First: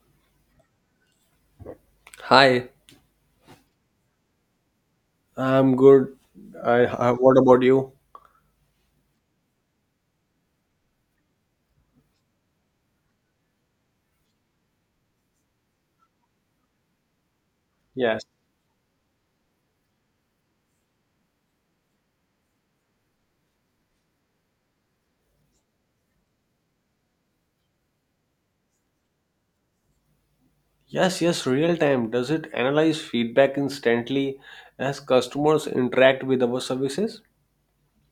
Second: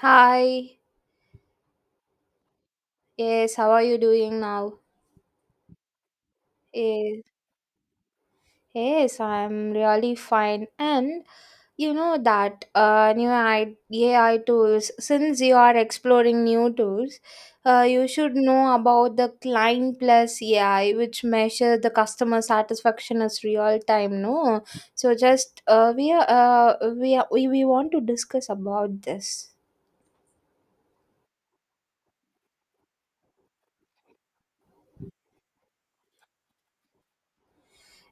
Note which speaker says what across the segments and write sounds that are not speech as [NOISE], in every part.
Speaker 1: Hi.
Speaker 2: Hi,
Speaker 1: Yes, how are you doing now?
Speaker 2: I'm good.
Speaker 1: Yes,
Speaker 2: What about you?
Speaker 1: yes, I'm really fine. And you know that AI tools, since you are exploring new tools, you should know about the Client Plus AI, which measures the customer satisfaction as real time. No, so just we want to discuss about this.
Speaker 2: Yes, yes, real time. Does it analyze feedback instantly as customers interact with our services?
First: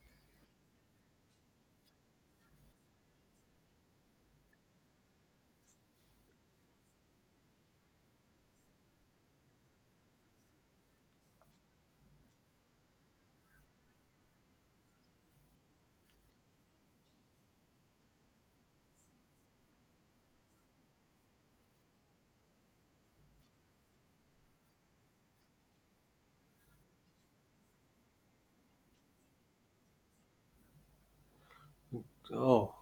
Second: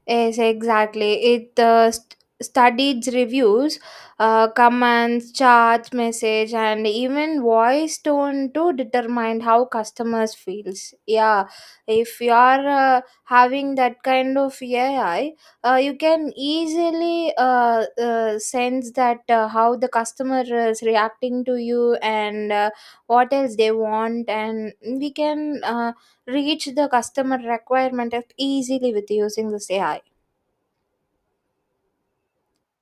Speaker 1: Yes, exactly. It studied reviews, commands, charts, message, and even voice tone to determine how customers feels. Yeah, if you are having that kind of AI, you can easily sense that how the customer is reacting to you, and what else they want, and we can reach the customer requirement easily with using this AI.
Speaker 2: Oh,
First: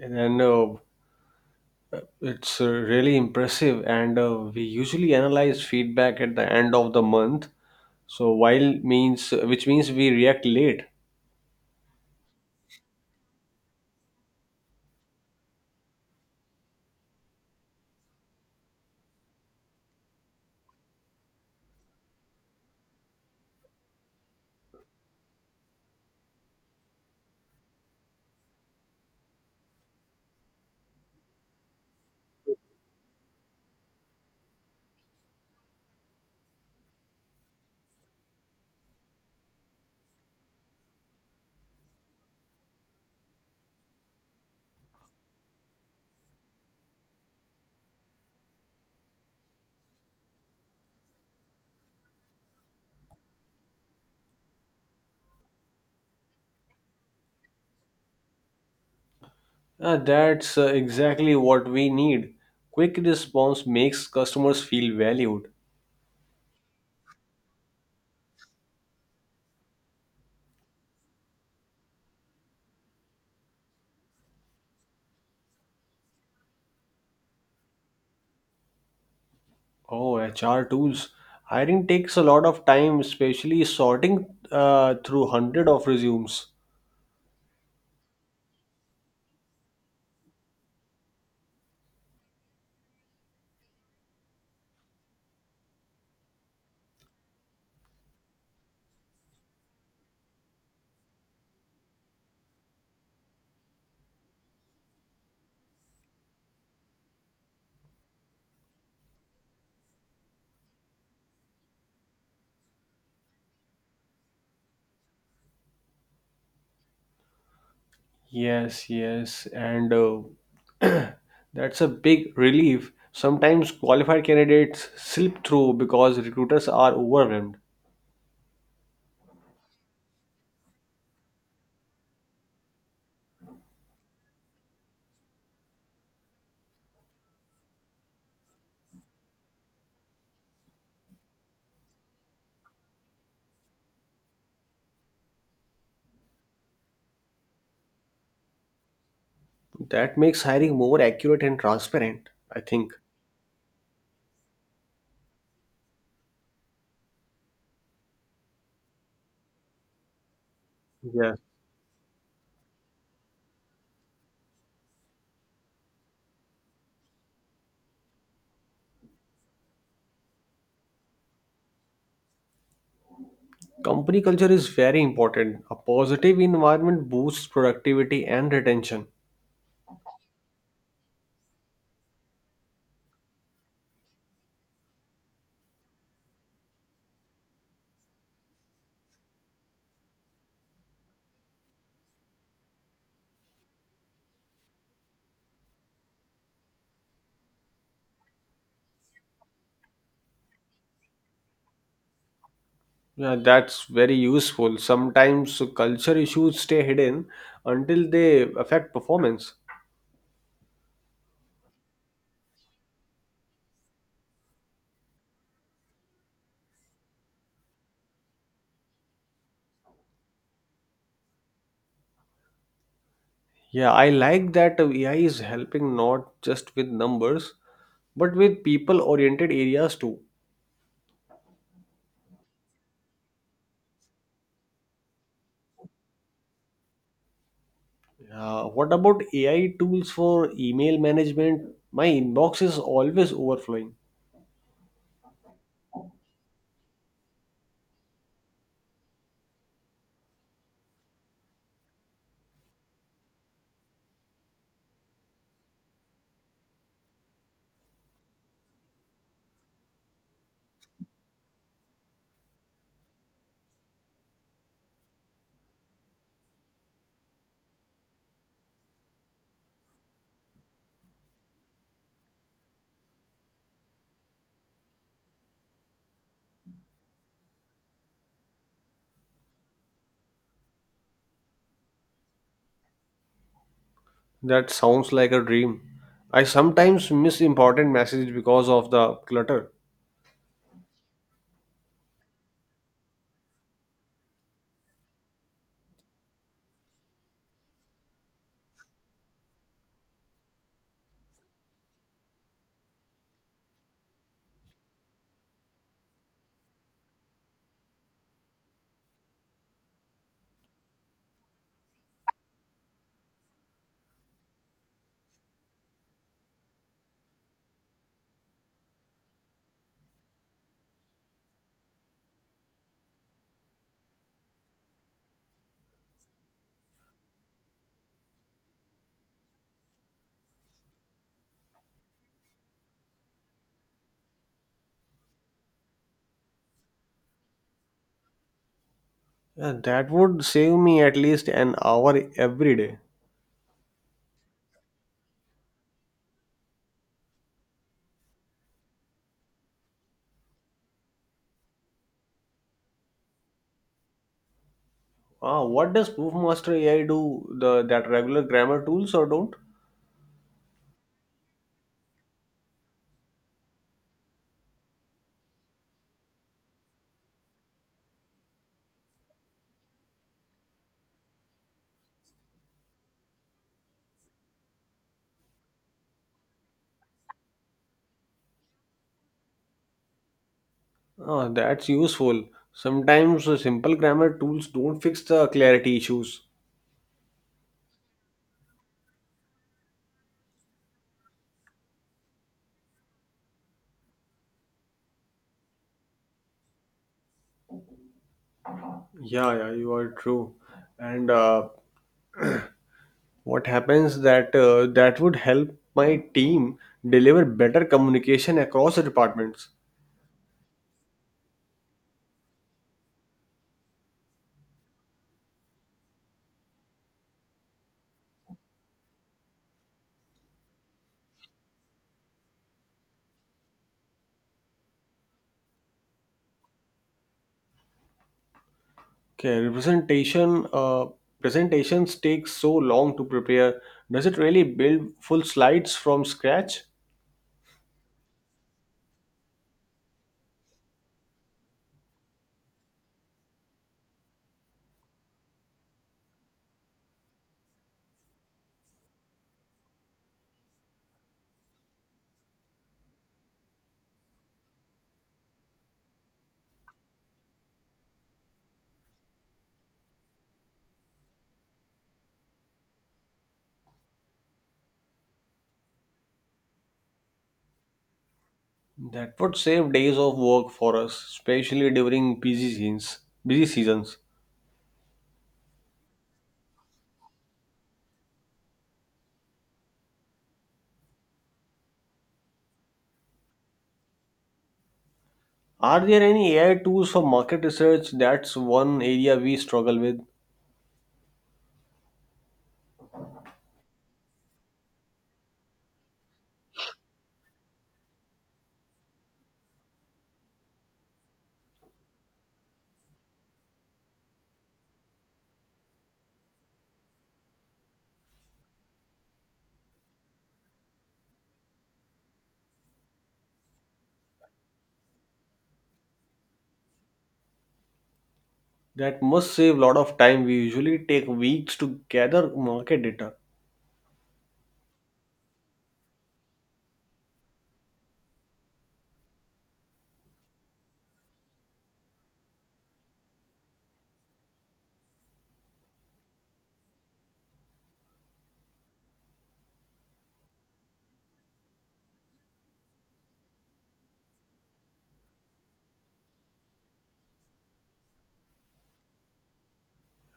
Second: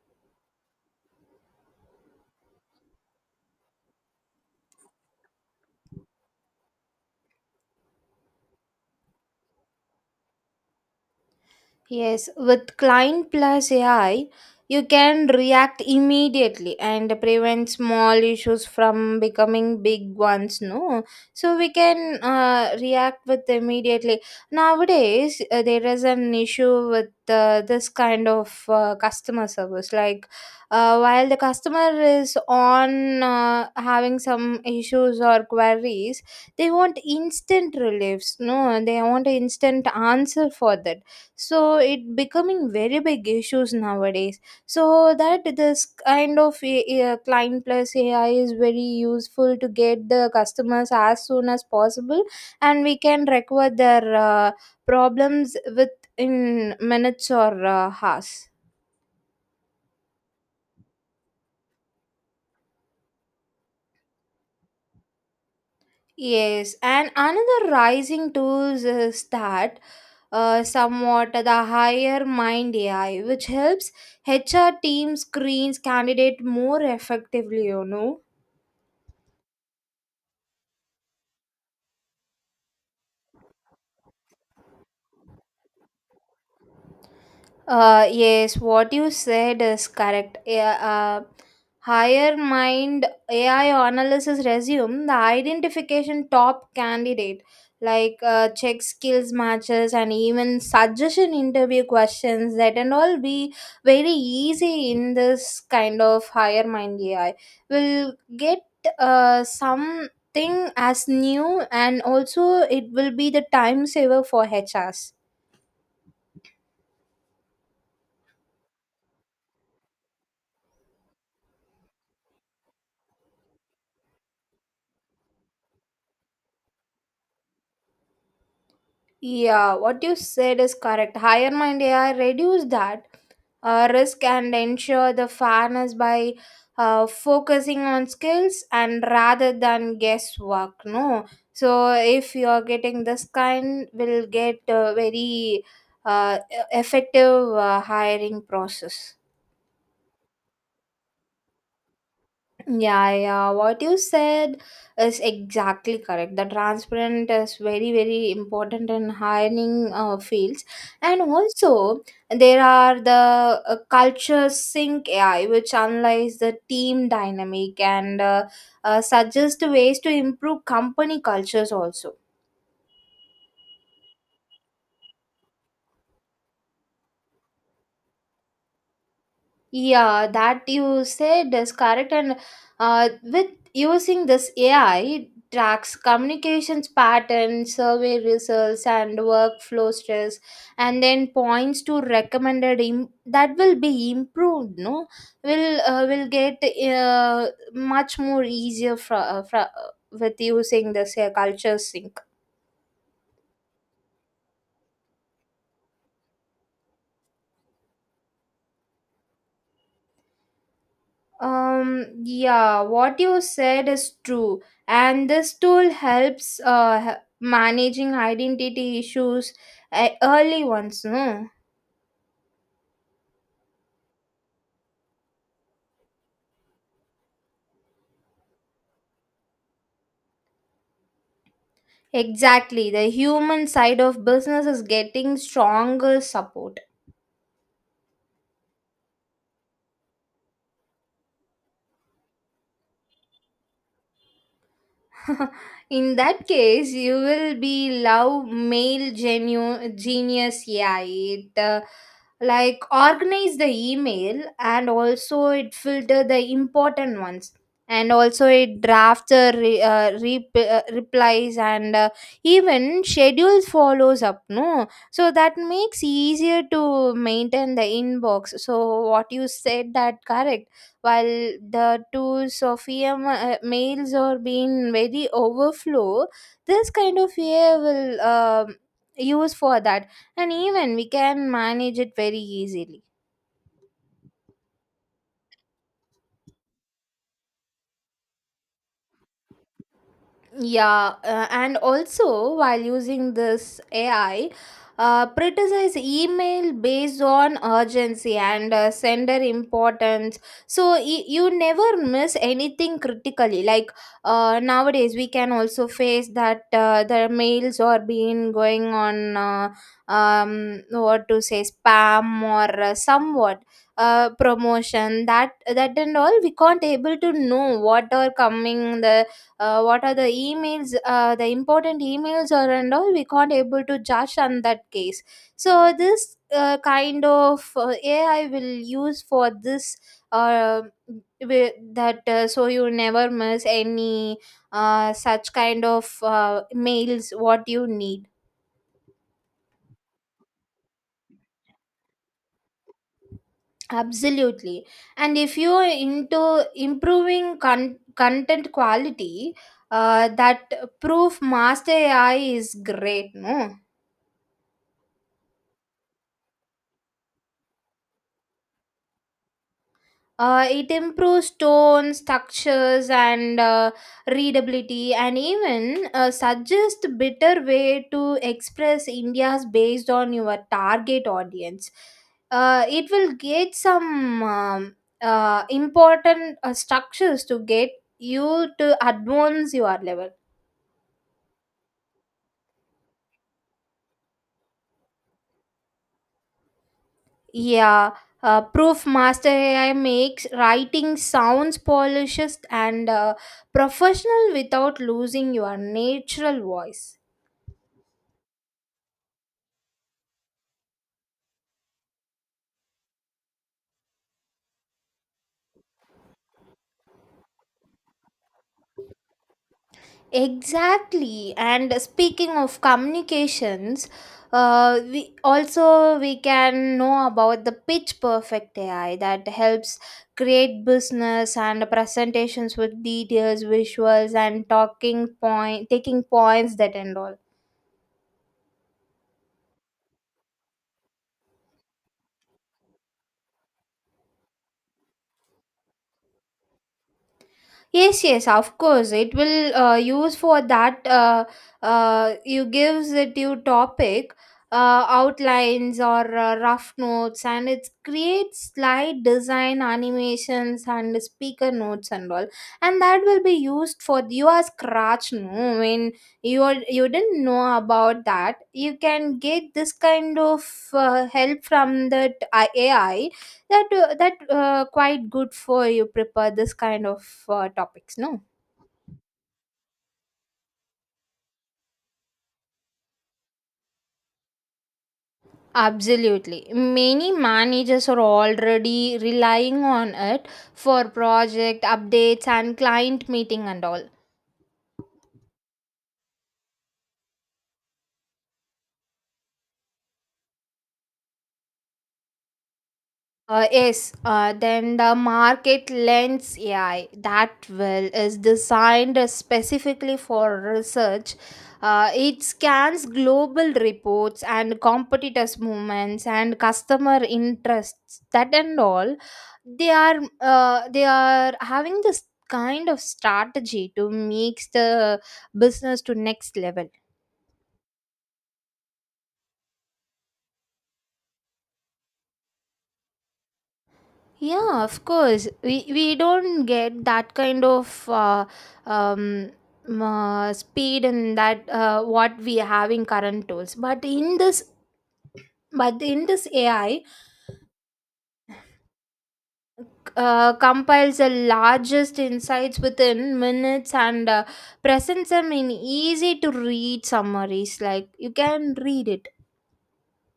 Speaker 2: and then it's really impressive. And we usually analyze feedback at the end of the month. So while means which means we react late.
Speaker 1: Yes, with Client Plus AI, you can react immediately and prevent small issues from becoming big ones. No, so we can react with immediately. Nowadays, there is an issue with this kind of customer service. Like, while the customer is on having some issues or queries, they want instant reliefs. No, they want instant answer for that, so it becoming very big issues nowadays, so that this kind of client plus AI is very useful to get the customers as soon as possible, and we can record their problems within minutes or hours.
Speaker 2: That's Exactly what we need. Quick response makes customers feel valued.
Speaker 1: Yes, and another rising tools is that, somewhat the higher mind AI which helps HR team screens candidate more effectively, you know.
Speaker 2: Oh, HR tools. Hiring takes a lot of time, especially sorting through hundred of resumes.
Speaker 1: Yes, what you said is correct. Yeah. Higher mind AI analysis resume the identification top candidate, like check skills matches and even suggestion interview questions that and all be very easy in this kind of higher mind AI. Will get something as new, and also it will be the time saver for HRs.
Speaker 2: Yes, yes, and [CLEARS THROAT] That's a big relief. Sometimes qualified candidates slip through because recruiters are overwhelmed.
Speaker 1: Yeah, what you said is correct. Higher mind AI reduce that risk and ensure the fairness by focusing on skills and rather than guesswork. No, so if you are getting this kind, will get very effective hiring process.
Speaker 2: That makes hiring more accurate and transparent, I think.
Speaker 1: Yeah, yeah, what you said is exactly correct. The transparent is very, very important in hiring fields, and
Speaker 2: Yeah.
Speaker 1: also there are the culture sync AI, which analyze the team dynamic and suggest ways to improve company cultures also.
Speaker 2: Company culture is very important. A positive environment boosts productivity and retention.
Speaker 1: Yeah, that you said is correct. And with using this AI, tracks communications patterns, survey results, and workflow stress, and then points to that will be improved. No, will get uh, much more easier for with using this culture sync.
Speaker 2: Yeah, that's very useful. Sometimes culture issues stay hidden until they affect performance.
Speaker 1: Yeah, what you said is true, and this tool helps managing identity issues early ones, no?
Speaker 2: Yeah, I like that AI is helping not just with numbers, but with people oriented areas too.
Speaker 1: Exactly, the human side of business is getting stronger support.
Speaker 2: What about AI tools for email management? My inbox is always overflowing.
Speaker 1: [LAUGHS] In that case, you will be love male genius. Yeah, it like organize the email, and also it filter the important ones, and also it draft the replies, and even schedules follows up, no, so that makes easier to maintain the inbox. So what you said that correct, while the two Sophia males are being very overflow, this kind of AI will use for that, and even we can manage it very easily.
Speaker 2: That sounds like a dream. I sometimes miss important messages because of the clutter.
Speaker 1: Yeah, and also while using this AI, prioritize email based on urgency and sender importance. So you never miss anything critically. Like nowadays, we can also face that the mails are being going on what to say spam or somewhat promotion, that and all. We can't able to know what are coming, the what are the emails, the important emails or and all, we can't able to judge on that case. So this kind of AI will use for this, uh, wi- that so you never miss any such kind of mails what you need.
Speaker 2: Yeah, that would save me at least an hour every day.
Speaker 1: Absolutely. And if you are into improving content quality, that proof master AI is great, no.
Speaker 2: Ah, what does Proofmaster AI do? The that regular grammar tools or don't?
Speaker 1: It improves tone, structures, and readability, and even suggests better way to express India's based on your target audience. It will get some important structures to get you to advance your level.
Speaker 2: Ah, that's useful. Sometimes the simple grammar tools don't fix the clarity issues.
Speaker 1: Yeah, Proof Master AI makes writing sounds polished and professional without losing your natural voice.
Speaker 2: Yeah, yeah, you are true. And What happens that would help my team deliver better communication across the departments.
Speaker 1: Exactly. And speaking of communications, we can know about the pitch perfect AI that helps create business and presentations with details, visuals, and talking point, taking points, that and all.
Speaker 2: Okay, representation presentations take so long to prepare. Does it really build full slides from scratch?
Speaker 1: Yes, yes, of course. It will use for that. You gives it you topic, outlines or rough notes, and it creates slide design, animations, and speaker notes and all. And that will be used for your scratch. No, when you are, you didn't know about that, you can get this kind of help from that AI, that that quite good for you prepare this kind of topics, no.
Speaker 2: That would save days of work for us, especially during busy seasons. Busy seasons.
Speaker 1: Absolutely. Many managers are already relying on it for project updates and client meeting and all.
Speaker 2: Are there any AI tools for market research? That's one area we struggle with.
Speaker 1: Yes, then the market lens AI that well is designed specifically for research. It scans global reports and competitors' movements and customer interests, that and all. They are they are having this kind of strategy to make the business to next level.
Speaker 2: That must save a lot of time. We usually take weeks to gather market data,
Speaker 1: Yeah, of course. We don't get that kind of um, speed and that what we have in current tools. But in this AI compiles the largest insights within minutes and presents them in easy to read summaries. Like you can read it.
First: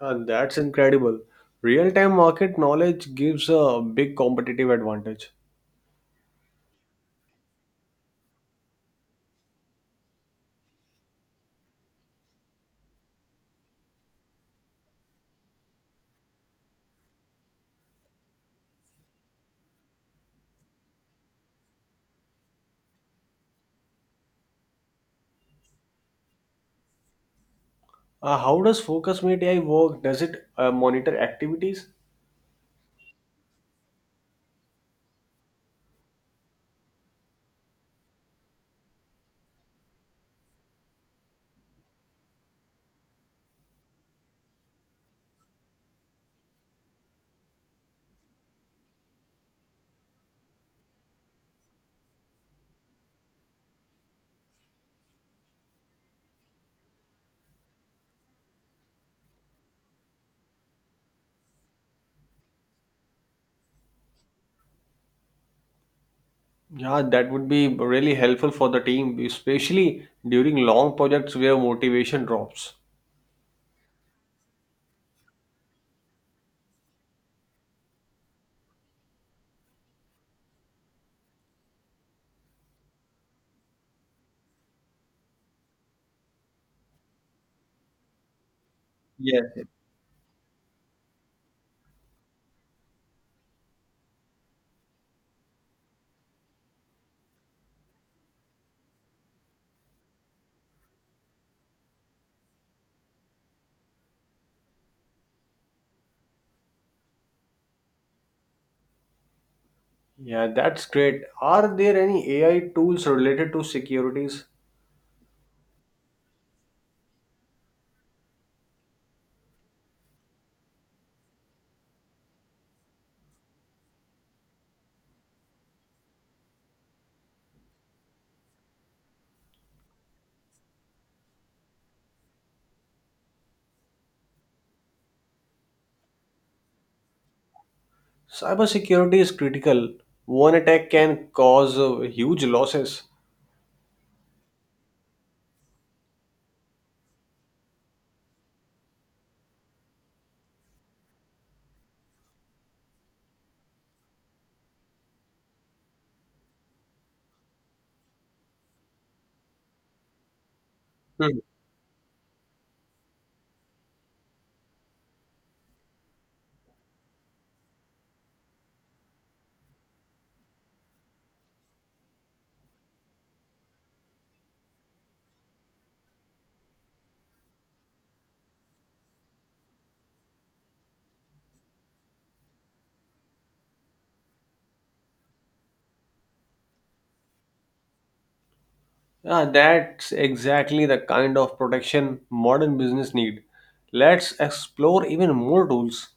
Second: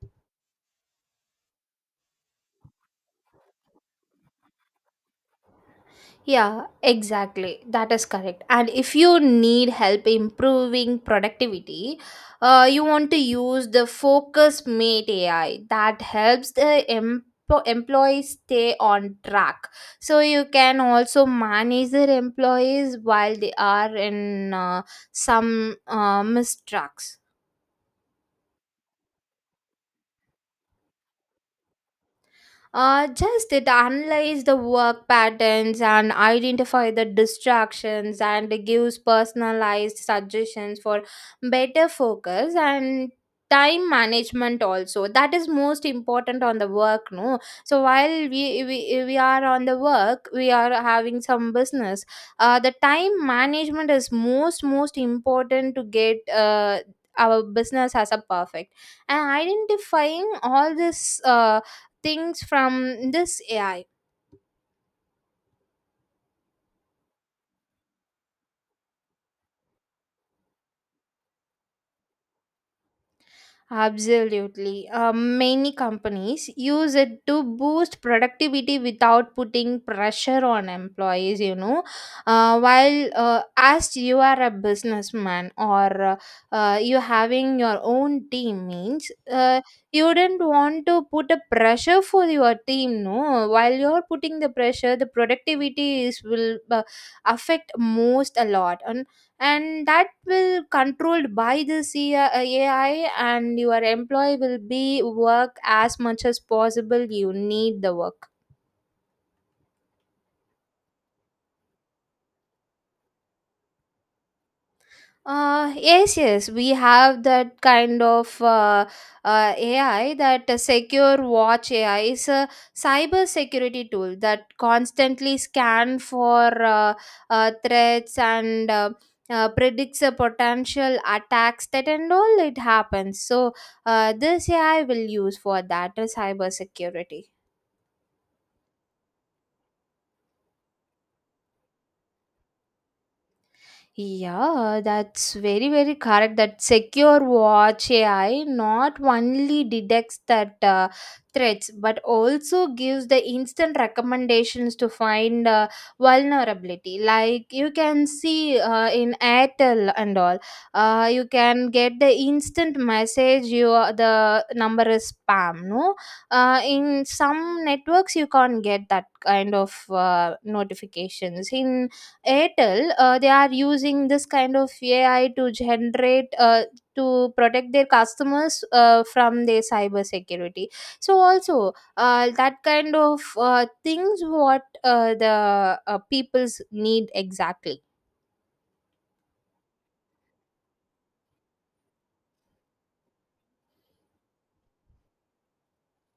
Speaker 2: and that's incredible. Real-time market knowledge gives a big competitive advantage.
Speaker 1: Yeah, exactly. That is correct. And if you need help improving productivity, you want to use the Focus Mate AI that helps the employees stay on track. So you can also manage their employees while they are in some mistracks.
Speaker 2: How does Focus Meet AI work? Does it monitor activities?
Speaker 1: Just it analyze the work patterns and identify the distractions and gives personalized suggestions for better focus and time management also, that is most important on the work, no. So while we are on the work, we are having some business, the time management is most important to get our business as a perfect, and identifying all this things from this AI.
Speaker 2: Yeah, that would be really helpful for the team, especially during long projects where motivation drops.
Speaker 1: Absolutely. Many companies use it to boost productivity without putting pressure on employees, you know. While as you are a businessman or you having your own team means,
Speaker 2: Yes. Yes.
Speaker 1: you wouldn't want to put a pressure for your team, no. While you're putting the pressure, the productivity is will affect most a lot, and that will controlled by this AI, and your employee will be work as much as possible you need the work.
Speaker 2: Yeah, that's great. Are there any AI tools related to securities?
Speaker 1: Yes, yes, we have that kind of AI that secure watch AI is a cyber security tool that constantly scan for threats and predicts a potential attacks that and all it happens. So this AI will use for that cyber security.
Speaker 2: Cybersecurity is critical. One attack can cause huge losses.
Speaker 1: Yeah, that's very, very correct. That secure watch AI not only detects that threats but also gives the instant recommendations to find vulnerability. Like you can see in Airtel and all, you
Speaker 2: Hmm.
Speaker 1: can get the instant message, your the number is spam. No, in some networks you can't get that kind of notifications. In Airtel, they are using this kind of AI to generate to protect their customers from their cyber security. So also that kind of things what the people's need exactly.
Speaker 2: Yeah, that's exactly the kind of protection modern business need. Let's explore even more tools.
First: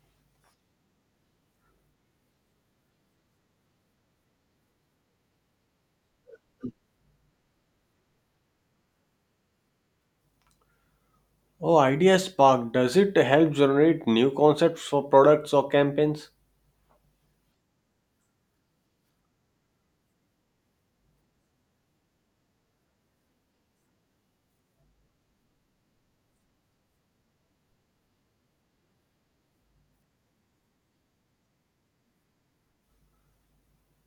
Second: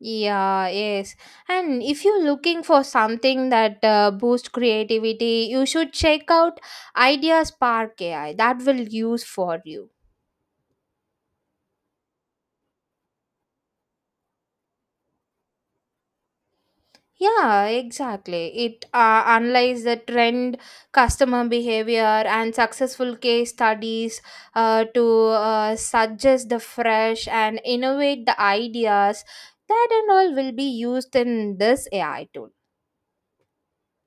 Speaker 1: Yeah, yes. And if you're looking for something that boosts creativity, you should check out Idea Spark AI. That will use for you.
Speaker 2: Oh, Idea Spark, does it help generate new concepts for products or campaigns?
Speaker 1: Yeah, exactly. It analyzes the trend, customer behavior, and successful case studies to suggest the fresh and innovate the ideas that and all will be used in this AI tool.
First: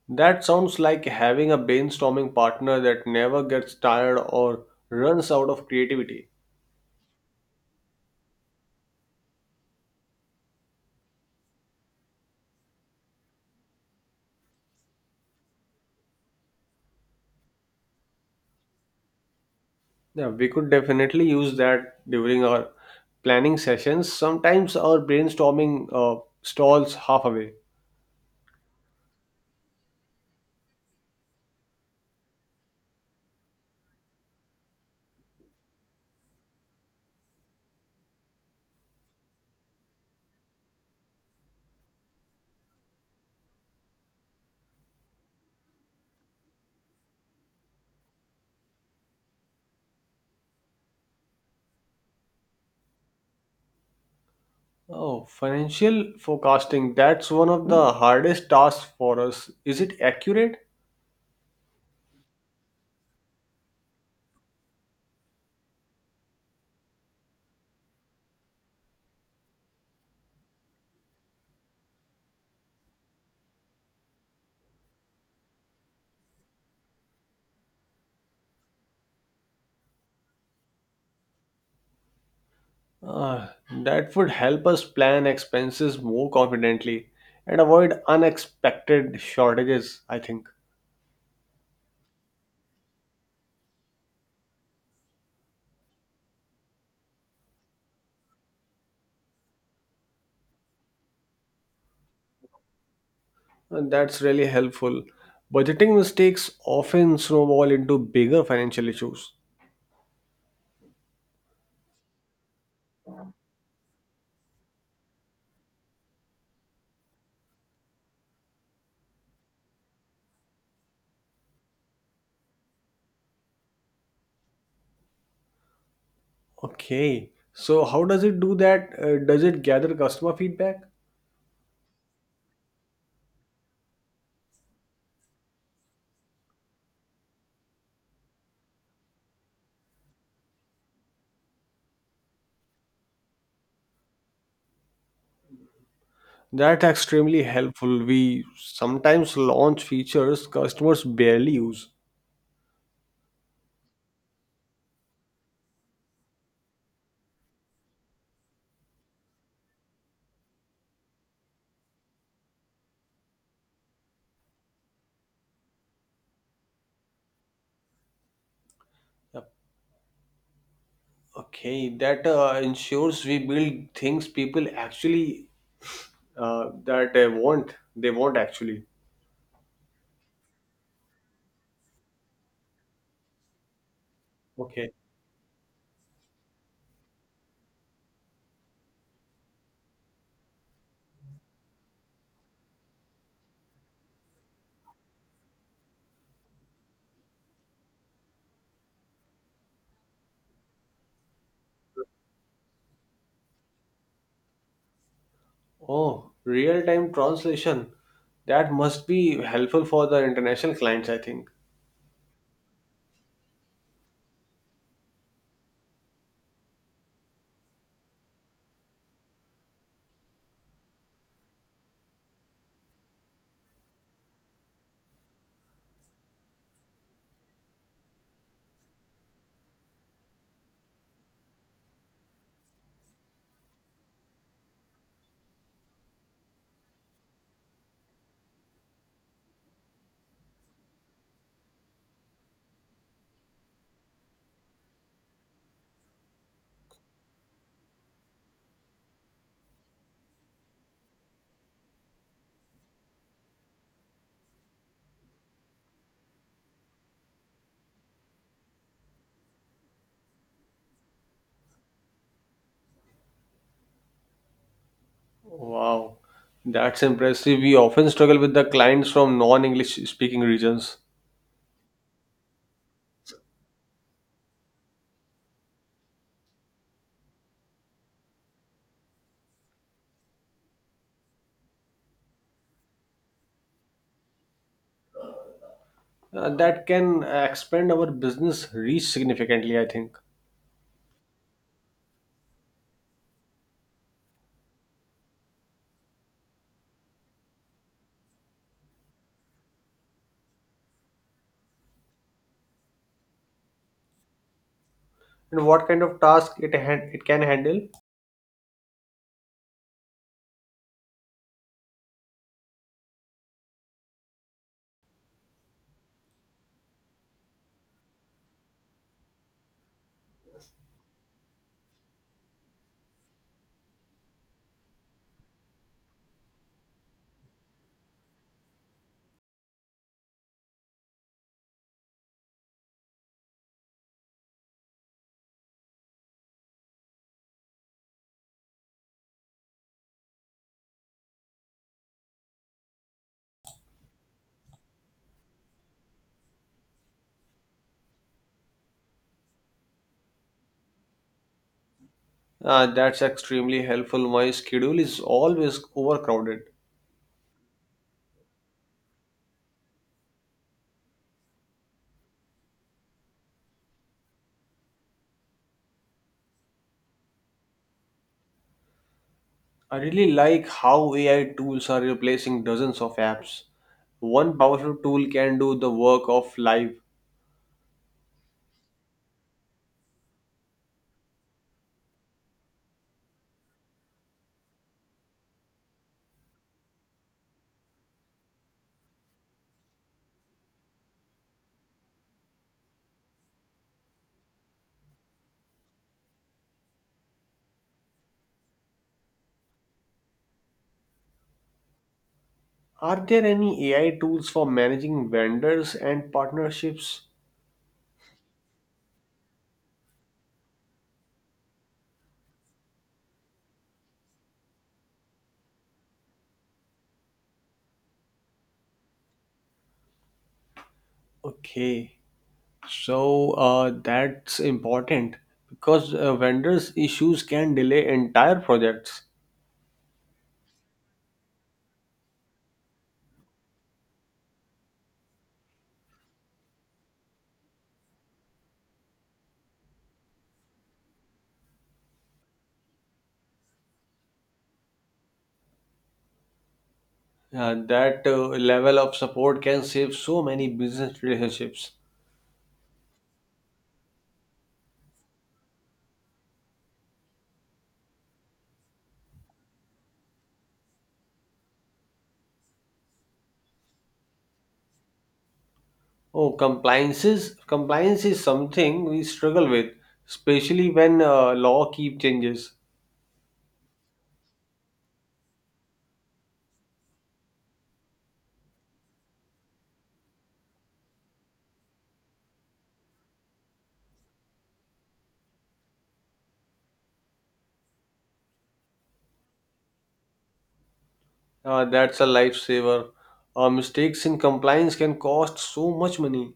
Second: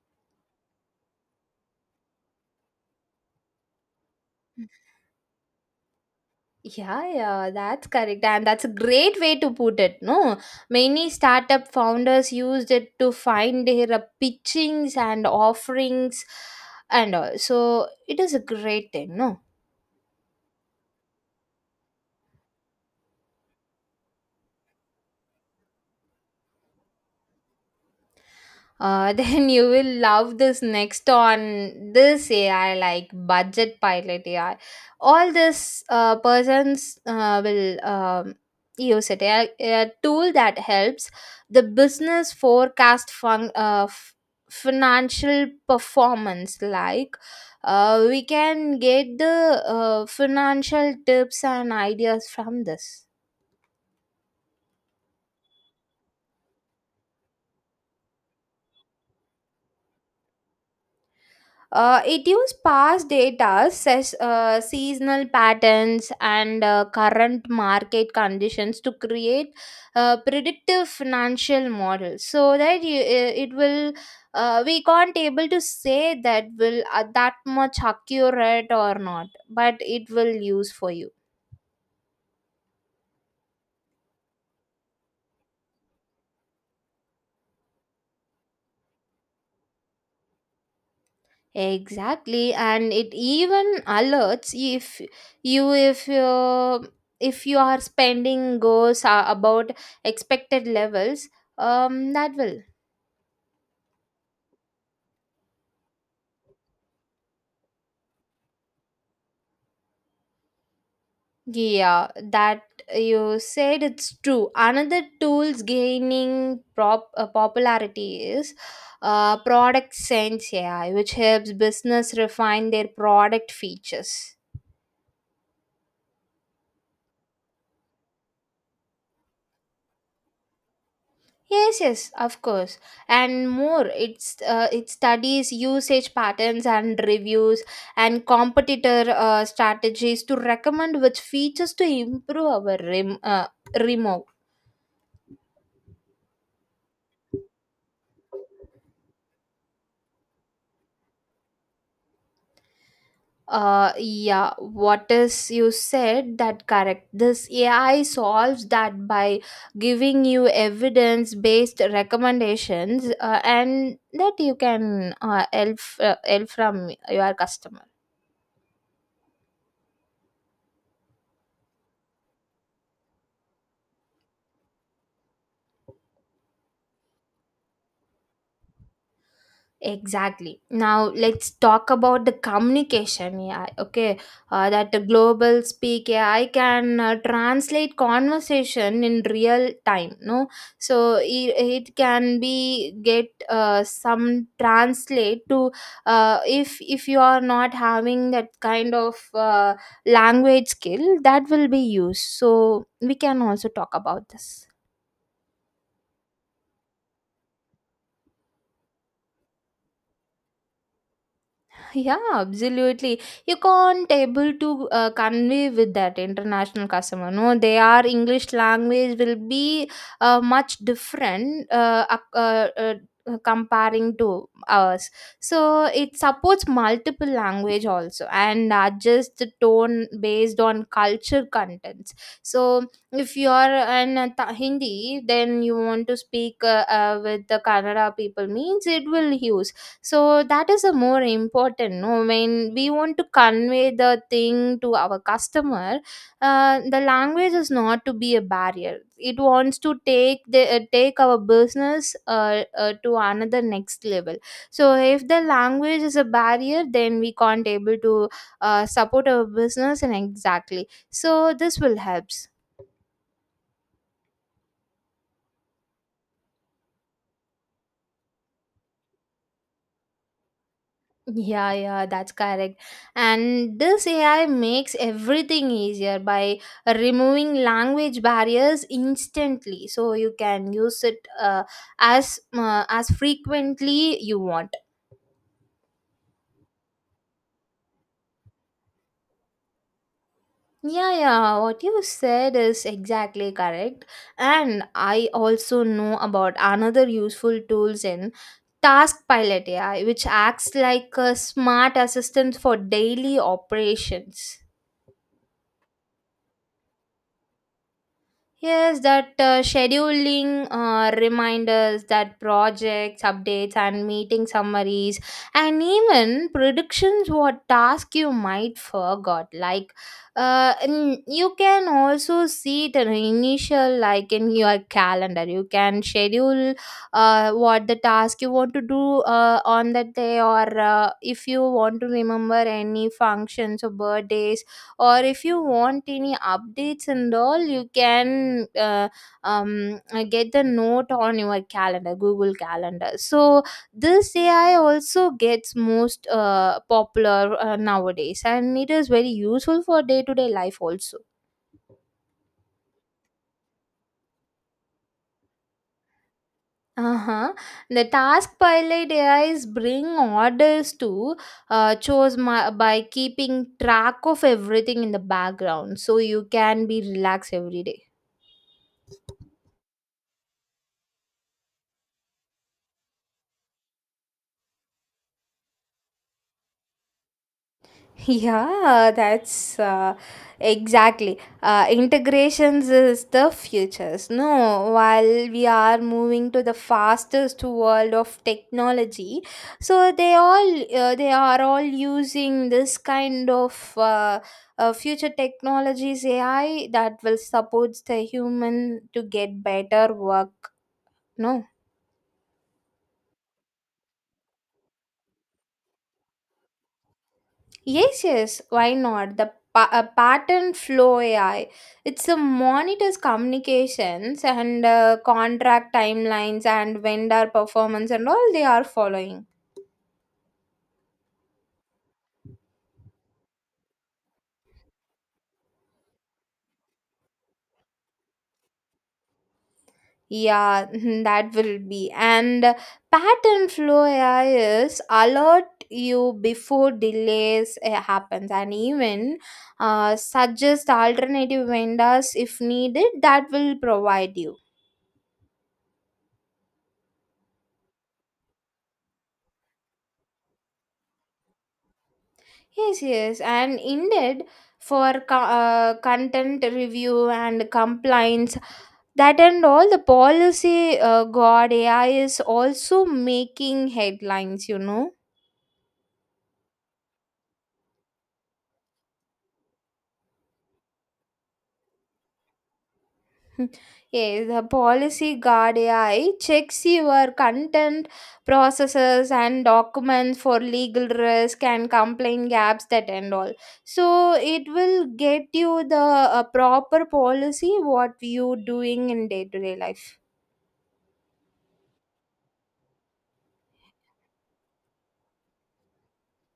Speaker 2: That sounds like having a brainstorming partner that never gets tired or runs out of creativity.
Speaker 1: Yeah, yeah, that's correct. And that's a great way to put it. No, many startup founders used it to find their pitchings and offerings and all. So it is a great thing, no?
Speaker 2: Yeah, we could definitely use that during our planning sessions. Sometimes our brainstorming stalls half away.
Speaker 1: [LAUGHS] Then you will love this next on this AI, like budget pilot AI. All this persons will use it. A tool that helps the business forecast financial performance. Like we can get the financial tips and ideas from this.
Speaker 2: Oh, financial forecasting, that's one of the hardest tasks for us. Is it accurate?
Speaker 1: It uses past data, seasonal patterns, and current market conditions to create predictive financial models. So that you, it will, we can't able to say that will that much accurate or not, but it will use for you.
Speaker 2: Uh, that would help us plan expenses more confidently and avoid unexpected shortages, I think.
Speaker 1: Exactly, and it even alerts you if you if your spending goes about expected levels. That will
Speaker 2: And that's really helpful. Budgeting mistakes often snowball into bigger financial issues.
Speaker 1: yeah that you said it's true. Another tools gaining prop popularity is product sense AI, which helps business refine their product features.
Speaker 2: Okay, so how does it do that? Does it gather customer feedback?
Speaker 1: Yes, yes, of course, and more. It studies usage patterns and reviews and competitor strategies to recommend which features to improve our remote.
Speaker 2: That's extremely helpful. We sometimes launch features customers barely use.
Speaker 1: Yeah, what is you said that correct? This AI solves that by giving you evidence based recommendations, and that you can help from your customer.
Speaker 2: Yep. Okay, that ensures we build things people actually, that they want. They want actually.
Speaker 1: Exactly. Now let's talk about the communication AI. Okay, that
Speaker 2: Okay.
Speaker 1: the global speak AI can translate conversation in real time. No, so it can be get some translate to if you are not having that kind of language skill, that will be used. So we can also talk about this.
Speaker 2: Oh, real-time translation. That must be helpful for the international clients, I think.
Speaker 1: Yeah, absolutely. You can't able to convey with that international customer. No, their English language will be much different comparing to ours. So it supports multiple language also and adjusts the tone based on culture contents. So if you are in Hindi, then you want to speak with the Kannada people means it will use, so that is a more important no when we want to convey the thing to our customer. The language is not to be a barrier, it wants to take the take our business to another next level. So if the language is a barrier, then we can't able to support our business. And exactly, so this will helps.
Speaker 2: Wow, that's impressive. We often struggle with the clients from non-English speaking regions.
Speaker 1: Yeah, yeah, that's correct. And this AI makes everything easier by removing language barriers instantly. So you can use it as frequently you want.
Speaker 2: That can expand our business reach significantly, I think.
Speaker 1: Yeah, yeah, what you said is exactly correct. And I also know about another useful tools in Task Pilot AI, which acts like a smart assistant for daily operations.
Speaker 2: And what kind of task it can handle?
Speaker 1: Yes, that scheduling reminders, that projects, updates, and meeting summaries, and even predictions what task you might forgot. Like, and you can also see the initial, like in your calendar, you can schedule what the task you want to do on that day, or if you want to remember any functions or birthdays, or if you want any updates and all, you can get the note on your calendar, google calendar. So this AI also gets most popular nowadays, and it is very useful for day to day life also.
Speaker 2: That's extremely helpful. My schedule is always overcrowded.
Speaker 1: Uh-huh. The task pilot AIs bring orders to chose my, by keeping track of everything in the background, so you can be relaxed every day.
Speaker 2: I really like how AI tools are replacing dozens of apps. One powerful tool can do the work of live.
Speaker 1: Yeah, that's Exactly. Integrations is the futures. No, while we are moving to the fastest world of technology, so they are all using this kind of future technologies AI that will support the human to get better work. No.
Speaker 2: Are there any AI tools for managing vendors and partnerships?
Speaker 1: Yes, yes, why not? The pattern flow AI. It's a monitors communications and contract timelines and vendor performance and all they are following.
Speaker 2: Okay, so that's important because vendors' issues can delay entire projects.
Speaker 1: Yeah, [LAUGHS] that will be. And pattern flow AI is alert you before delays happens, and even suggest alternative vendors if needed, that will provide you.
Speaker 2: That Level of support can save so many business relationships.
Speaker 1: Yes, yes, and indeed for content review and compliance, that and all the policy god AI is also making headlines, you know.
Speaker 2: Oh, compliances. Compliance is something we struggle with, especially when law keep changes.
Speaker 1: [LAUGHS] Yes, the policy guard AI checks your content, processes, and documents for legal risk and complaint gaps that and all. So it will get you the proper policy what you doing in day to day life.
Speaker 2: That's a lifesaver. Mistakes in compliance can cost so much money.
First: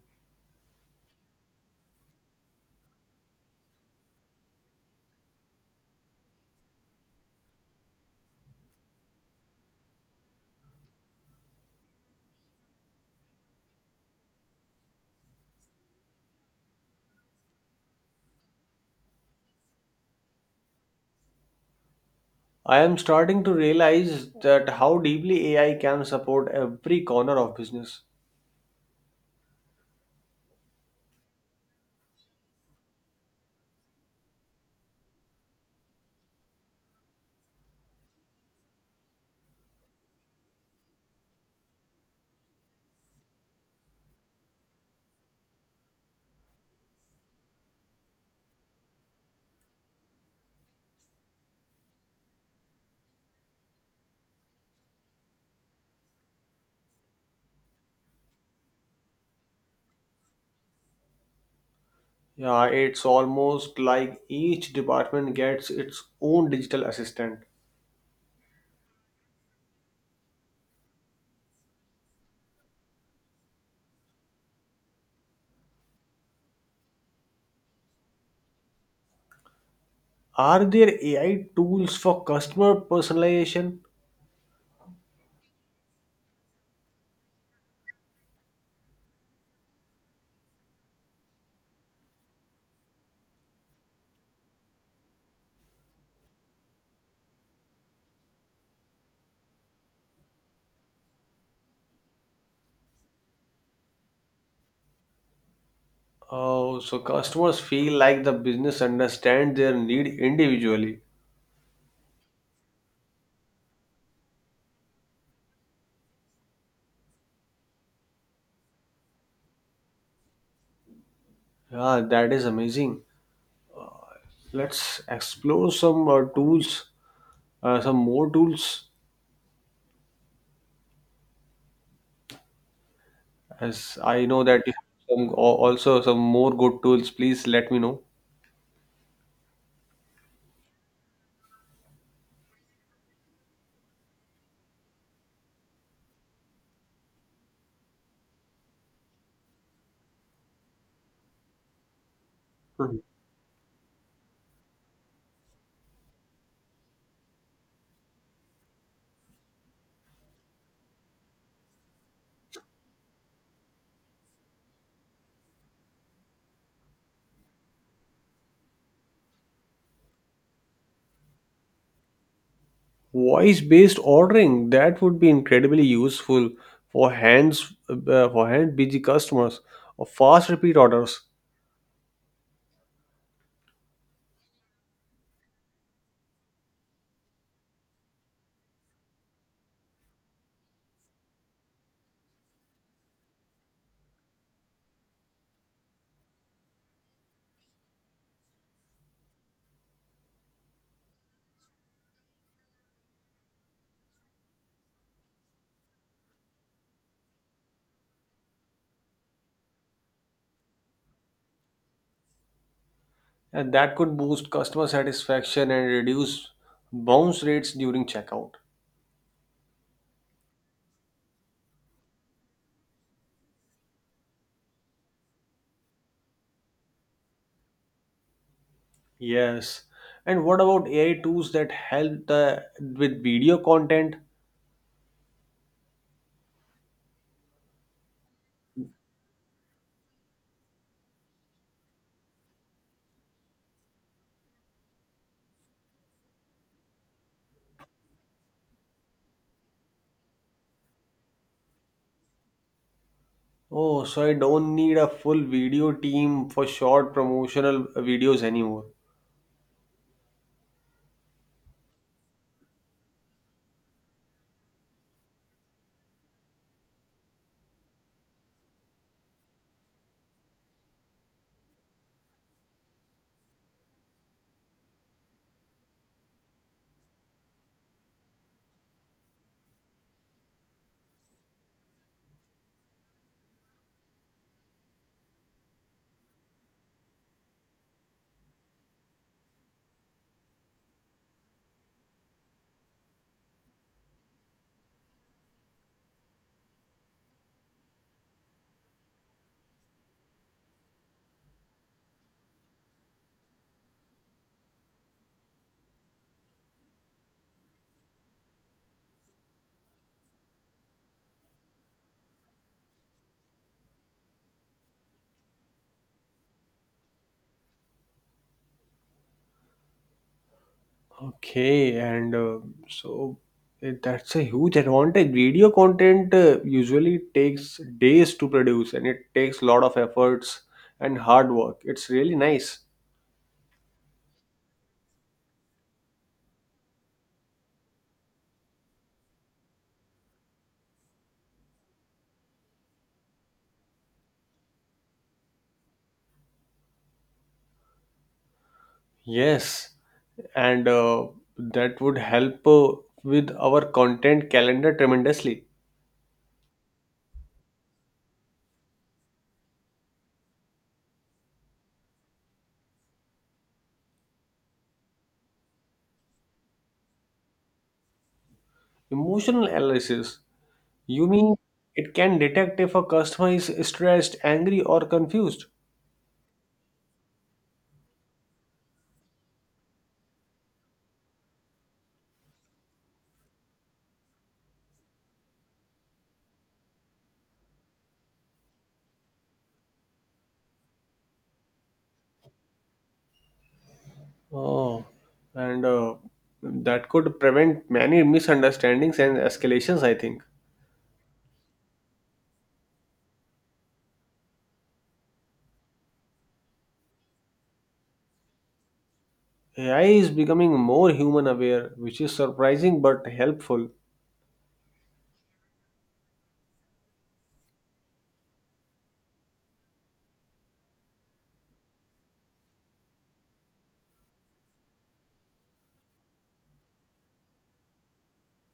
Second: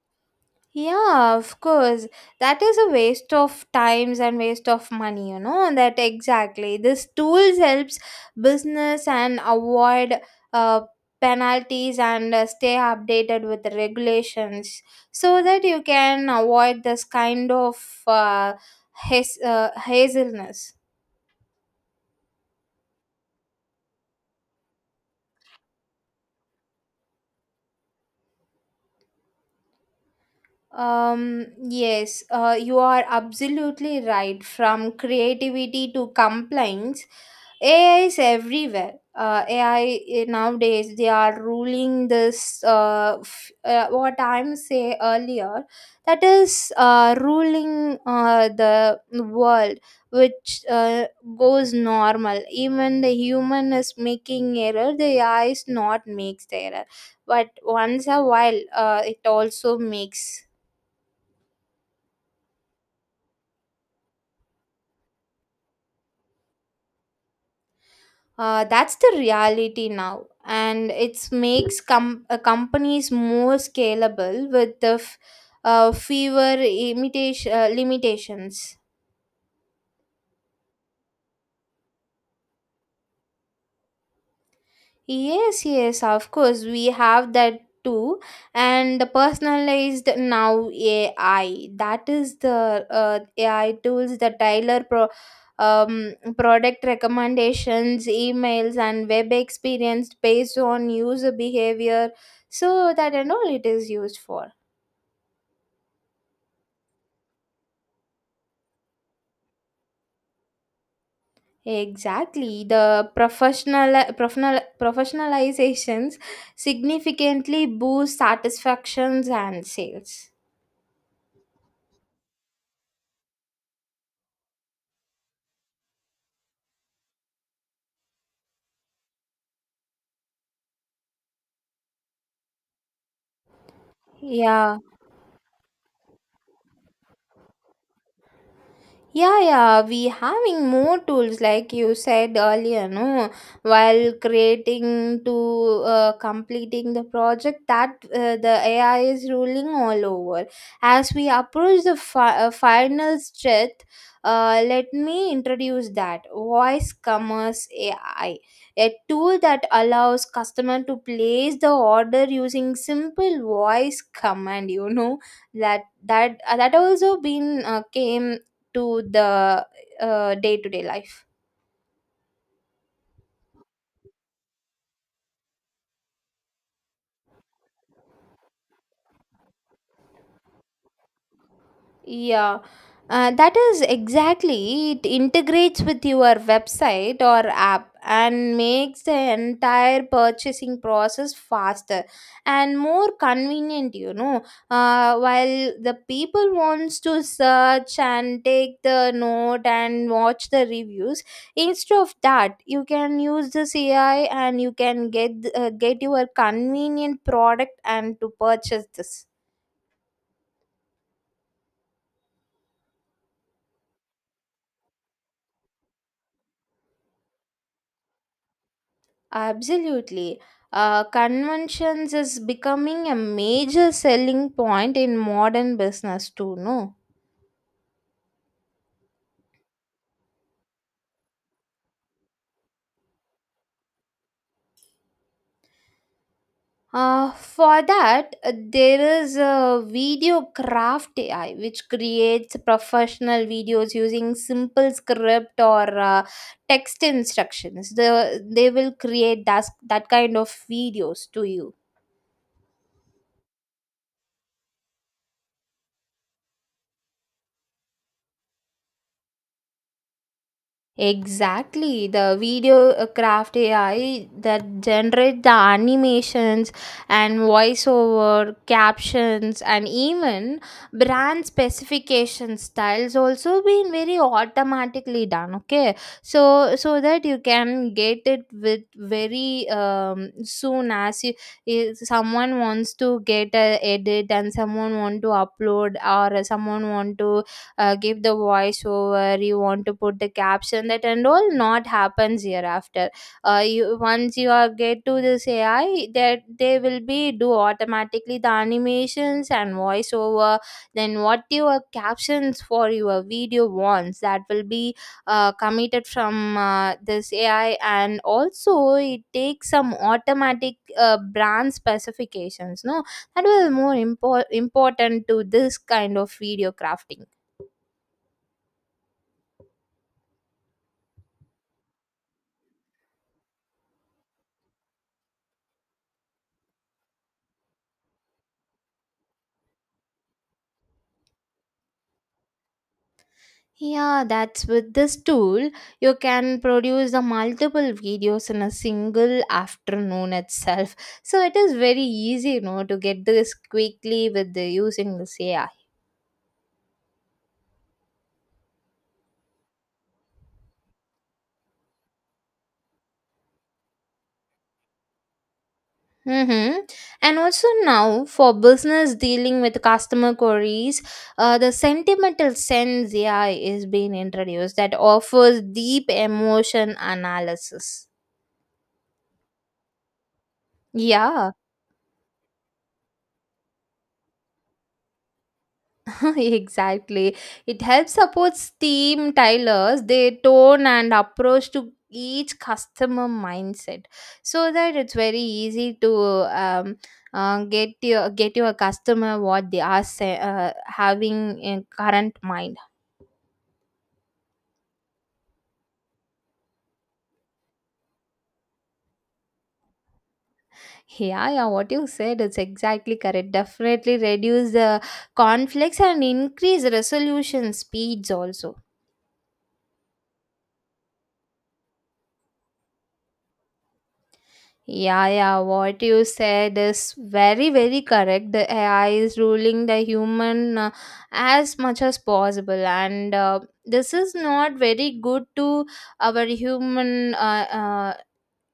Speaker 1: Yeah, of course. That is a waste of times and waste of money, you know. That exactly. This tools helps business and avoid uh, penalties and stay updated with the regulations, so that you can avoid this kind of uh, haz- hazelness.
Speaker 2: I am starting to realize that how deeply AI can support every corner of business.
Speaker 1: Yes, you are absolutely right. From creativity to complaints, AI is everywhere. AI nowadays they are ruling this. What I'm say earlier, that is ruling the world, which goes normal. Even the human is making error. The AI is not makes the error, but once a while, it also makes.
Speaker 2: Yeah, it's almost like each department gets its own digital assistant.
Speaker 1: That's the reality now, and it makes companies more scalable with the fewer imitation limitations.
Speaker 2: Are there AI tools for customer personalization?
Speaker 1: Yes, yes, of course, we have that too. And the personalized now AI, that is the AI tools, the Tyler Pro. Product recommendations, emails, and web experience based on user behavior, so that and all it is used for.
Speaker 2: Oh, so customers feel like the business understands their need individually.
Speaker 1: Exactly, the professional professional professionalizations significantly boost satisfactions and sales.
Speaker 2: Yeah, that is amazing. Let's explore some tools, some more tools. As I know that you
Speaker 1: Yeah.
Speaker 2: have some also some more good tools, please let me know.
Speaker 1: Yeah, yeah, we having more tools like you said earlier, no? While creating to completing the project that the AI is ruling all over. As we approach the
Speaker 2: Mhm.
Speaker 1: final stretch, let me introduce that voice commerce AI, a tool that allows customer to place the order using simple voice command. You know that that also been came to the day-to-day life.
Speaker 2: Voice-based ordering, that would be incredibly useful for hand busy customers or fast repeat orders,
Speaker 1: Yeah, that is exactly. It integrates with your website or app and makes the entire purchasing process faster and more convenient, you know. While the people wants to search and take the note and watch the reviews, instead of that you can use the AI, and you can get your convenient product and to purchase this.
Speaker 2: and that could boost customer satisfaction and reduce bounce rates during checkout.
Speaker 1: Absolutely. Conventions is becoming a major selling point in modern business too, no?
Speaker 2: Yes. And what about AI tools that help the with video content?
Speaker 1: For that, there is a video craft AI which creates professional videos using simple script or text instructions. They will create that, that kind of videos to you.
Speaker 2: Oh, so I don't need a full video team for short promotional videos anymore.
Speaker 1: Exactly, the video craft AI that generate the animations and voiceover captions and even brand specification styles also been very automatically done. Okay, so so that you can get it with very soon as you, if someone wants to get a edit and someone want to upload or someone want to give the voiceover, you want to put the caption, that and all not happens hereafter. You once you are get to this AI, that they will be do automatically the animations and voiceover, then what your captions for your video wants, that will be committed from this AI. And also it takes some automatic brand specifications, no, that was more important to this kind of video crafting.
Speaker 2: Okay, and so that's a huge advantage. Video content usually takes days to produce and it takes a lot of efforts and hard work. It's really nice.
Speaker 1: Yeah, that's with this tool, you can produce the multiple videos in a single afternoon itself. So it is very easy, you know, to get this quickly with the using this AI.
Speaker 2: Yes, and that would help with our content calendar tremendously.
Speaker 1: Mm-hmm. And also now for business dealing with customer queries, the sentimental sense AI is being introduced that offers deep emotion analysis.
Speaker 2: Emotional analysis. You
Speaker 1: Yeah.
Speaker 2: mean it can detect if a customer is stressed, angry, or confused?
Speaker 1: Exactly. It helps supports team tailors, their tone and approach to each customer mindset, so that it's very easy to get your customer what they are say, having in current mind.
Speaker 2: Oh, and that could prevent many misunderstandings and escalations, I think.
Speaker 1: Yeah, yeah, what you said is exactly correct. Definitely reduce the conflicts and increase resolution speeds also.
Speaker 2: AI is becoming more human aware, which is surprising but helpful.
Speaker 1: Yeah, yeah, what you said is very, very correct. The AI is ruling the human as much as possible, and this is not very good to our human uh,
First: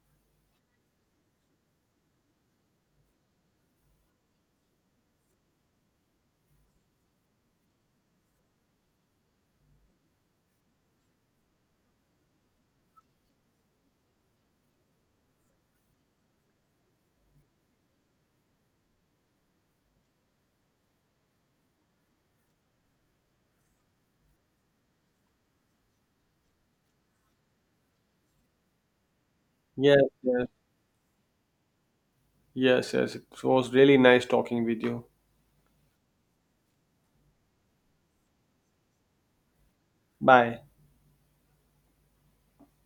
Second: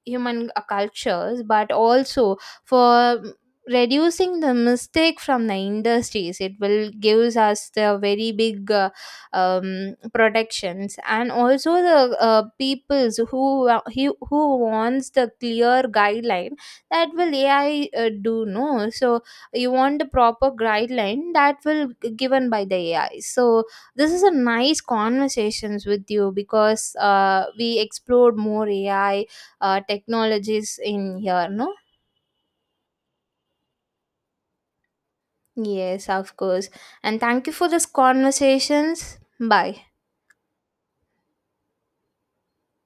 Speaker 1: cultures, but also for reducing the mistake from the industries. It will gives us the very big protections, and also the peoples who wants the clear guideline, that will AI do, no. So you want the proper guideline, that will given by the AI. So this is a nice conversations with you, because we explored more AI
Speaker 2: Yes, yes,
Speaker 1: technologies in here, no?
Speaker 2: yes, yes. It was really nice talking with you.
Speaker 1: Yes, of course. And thank you for this conversations. Bye.
Speaker 2: Bye.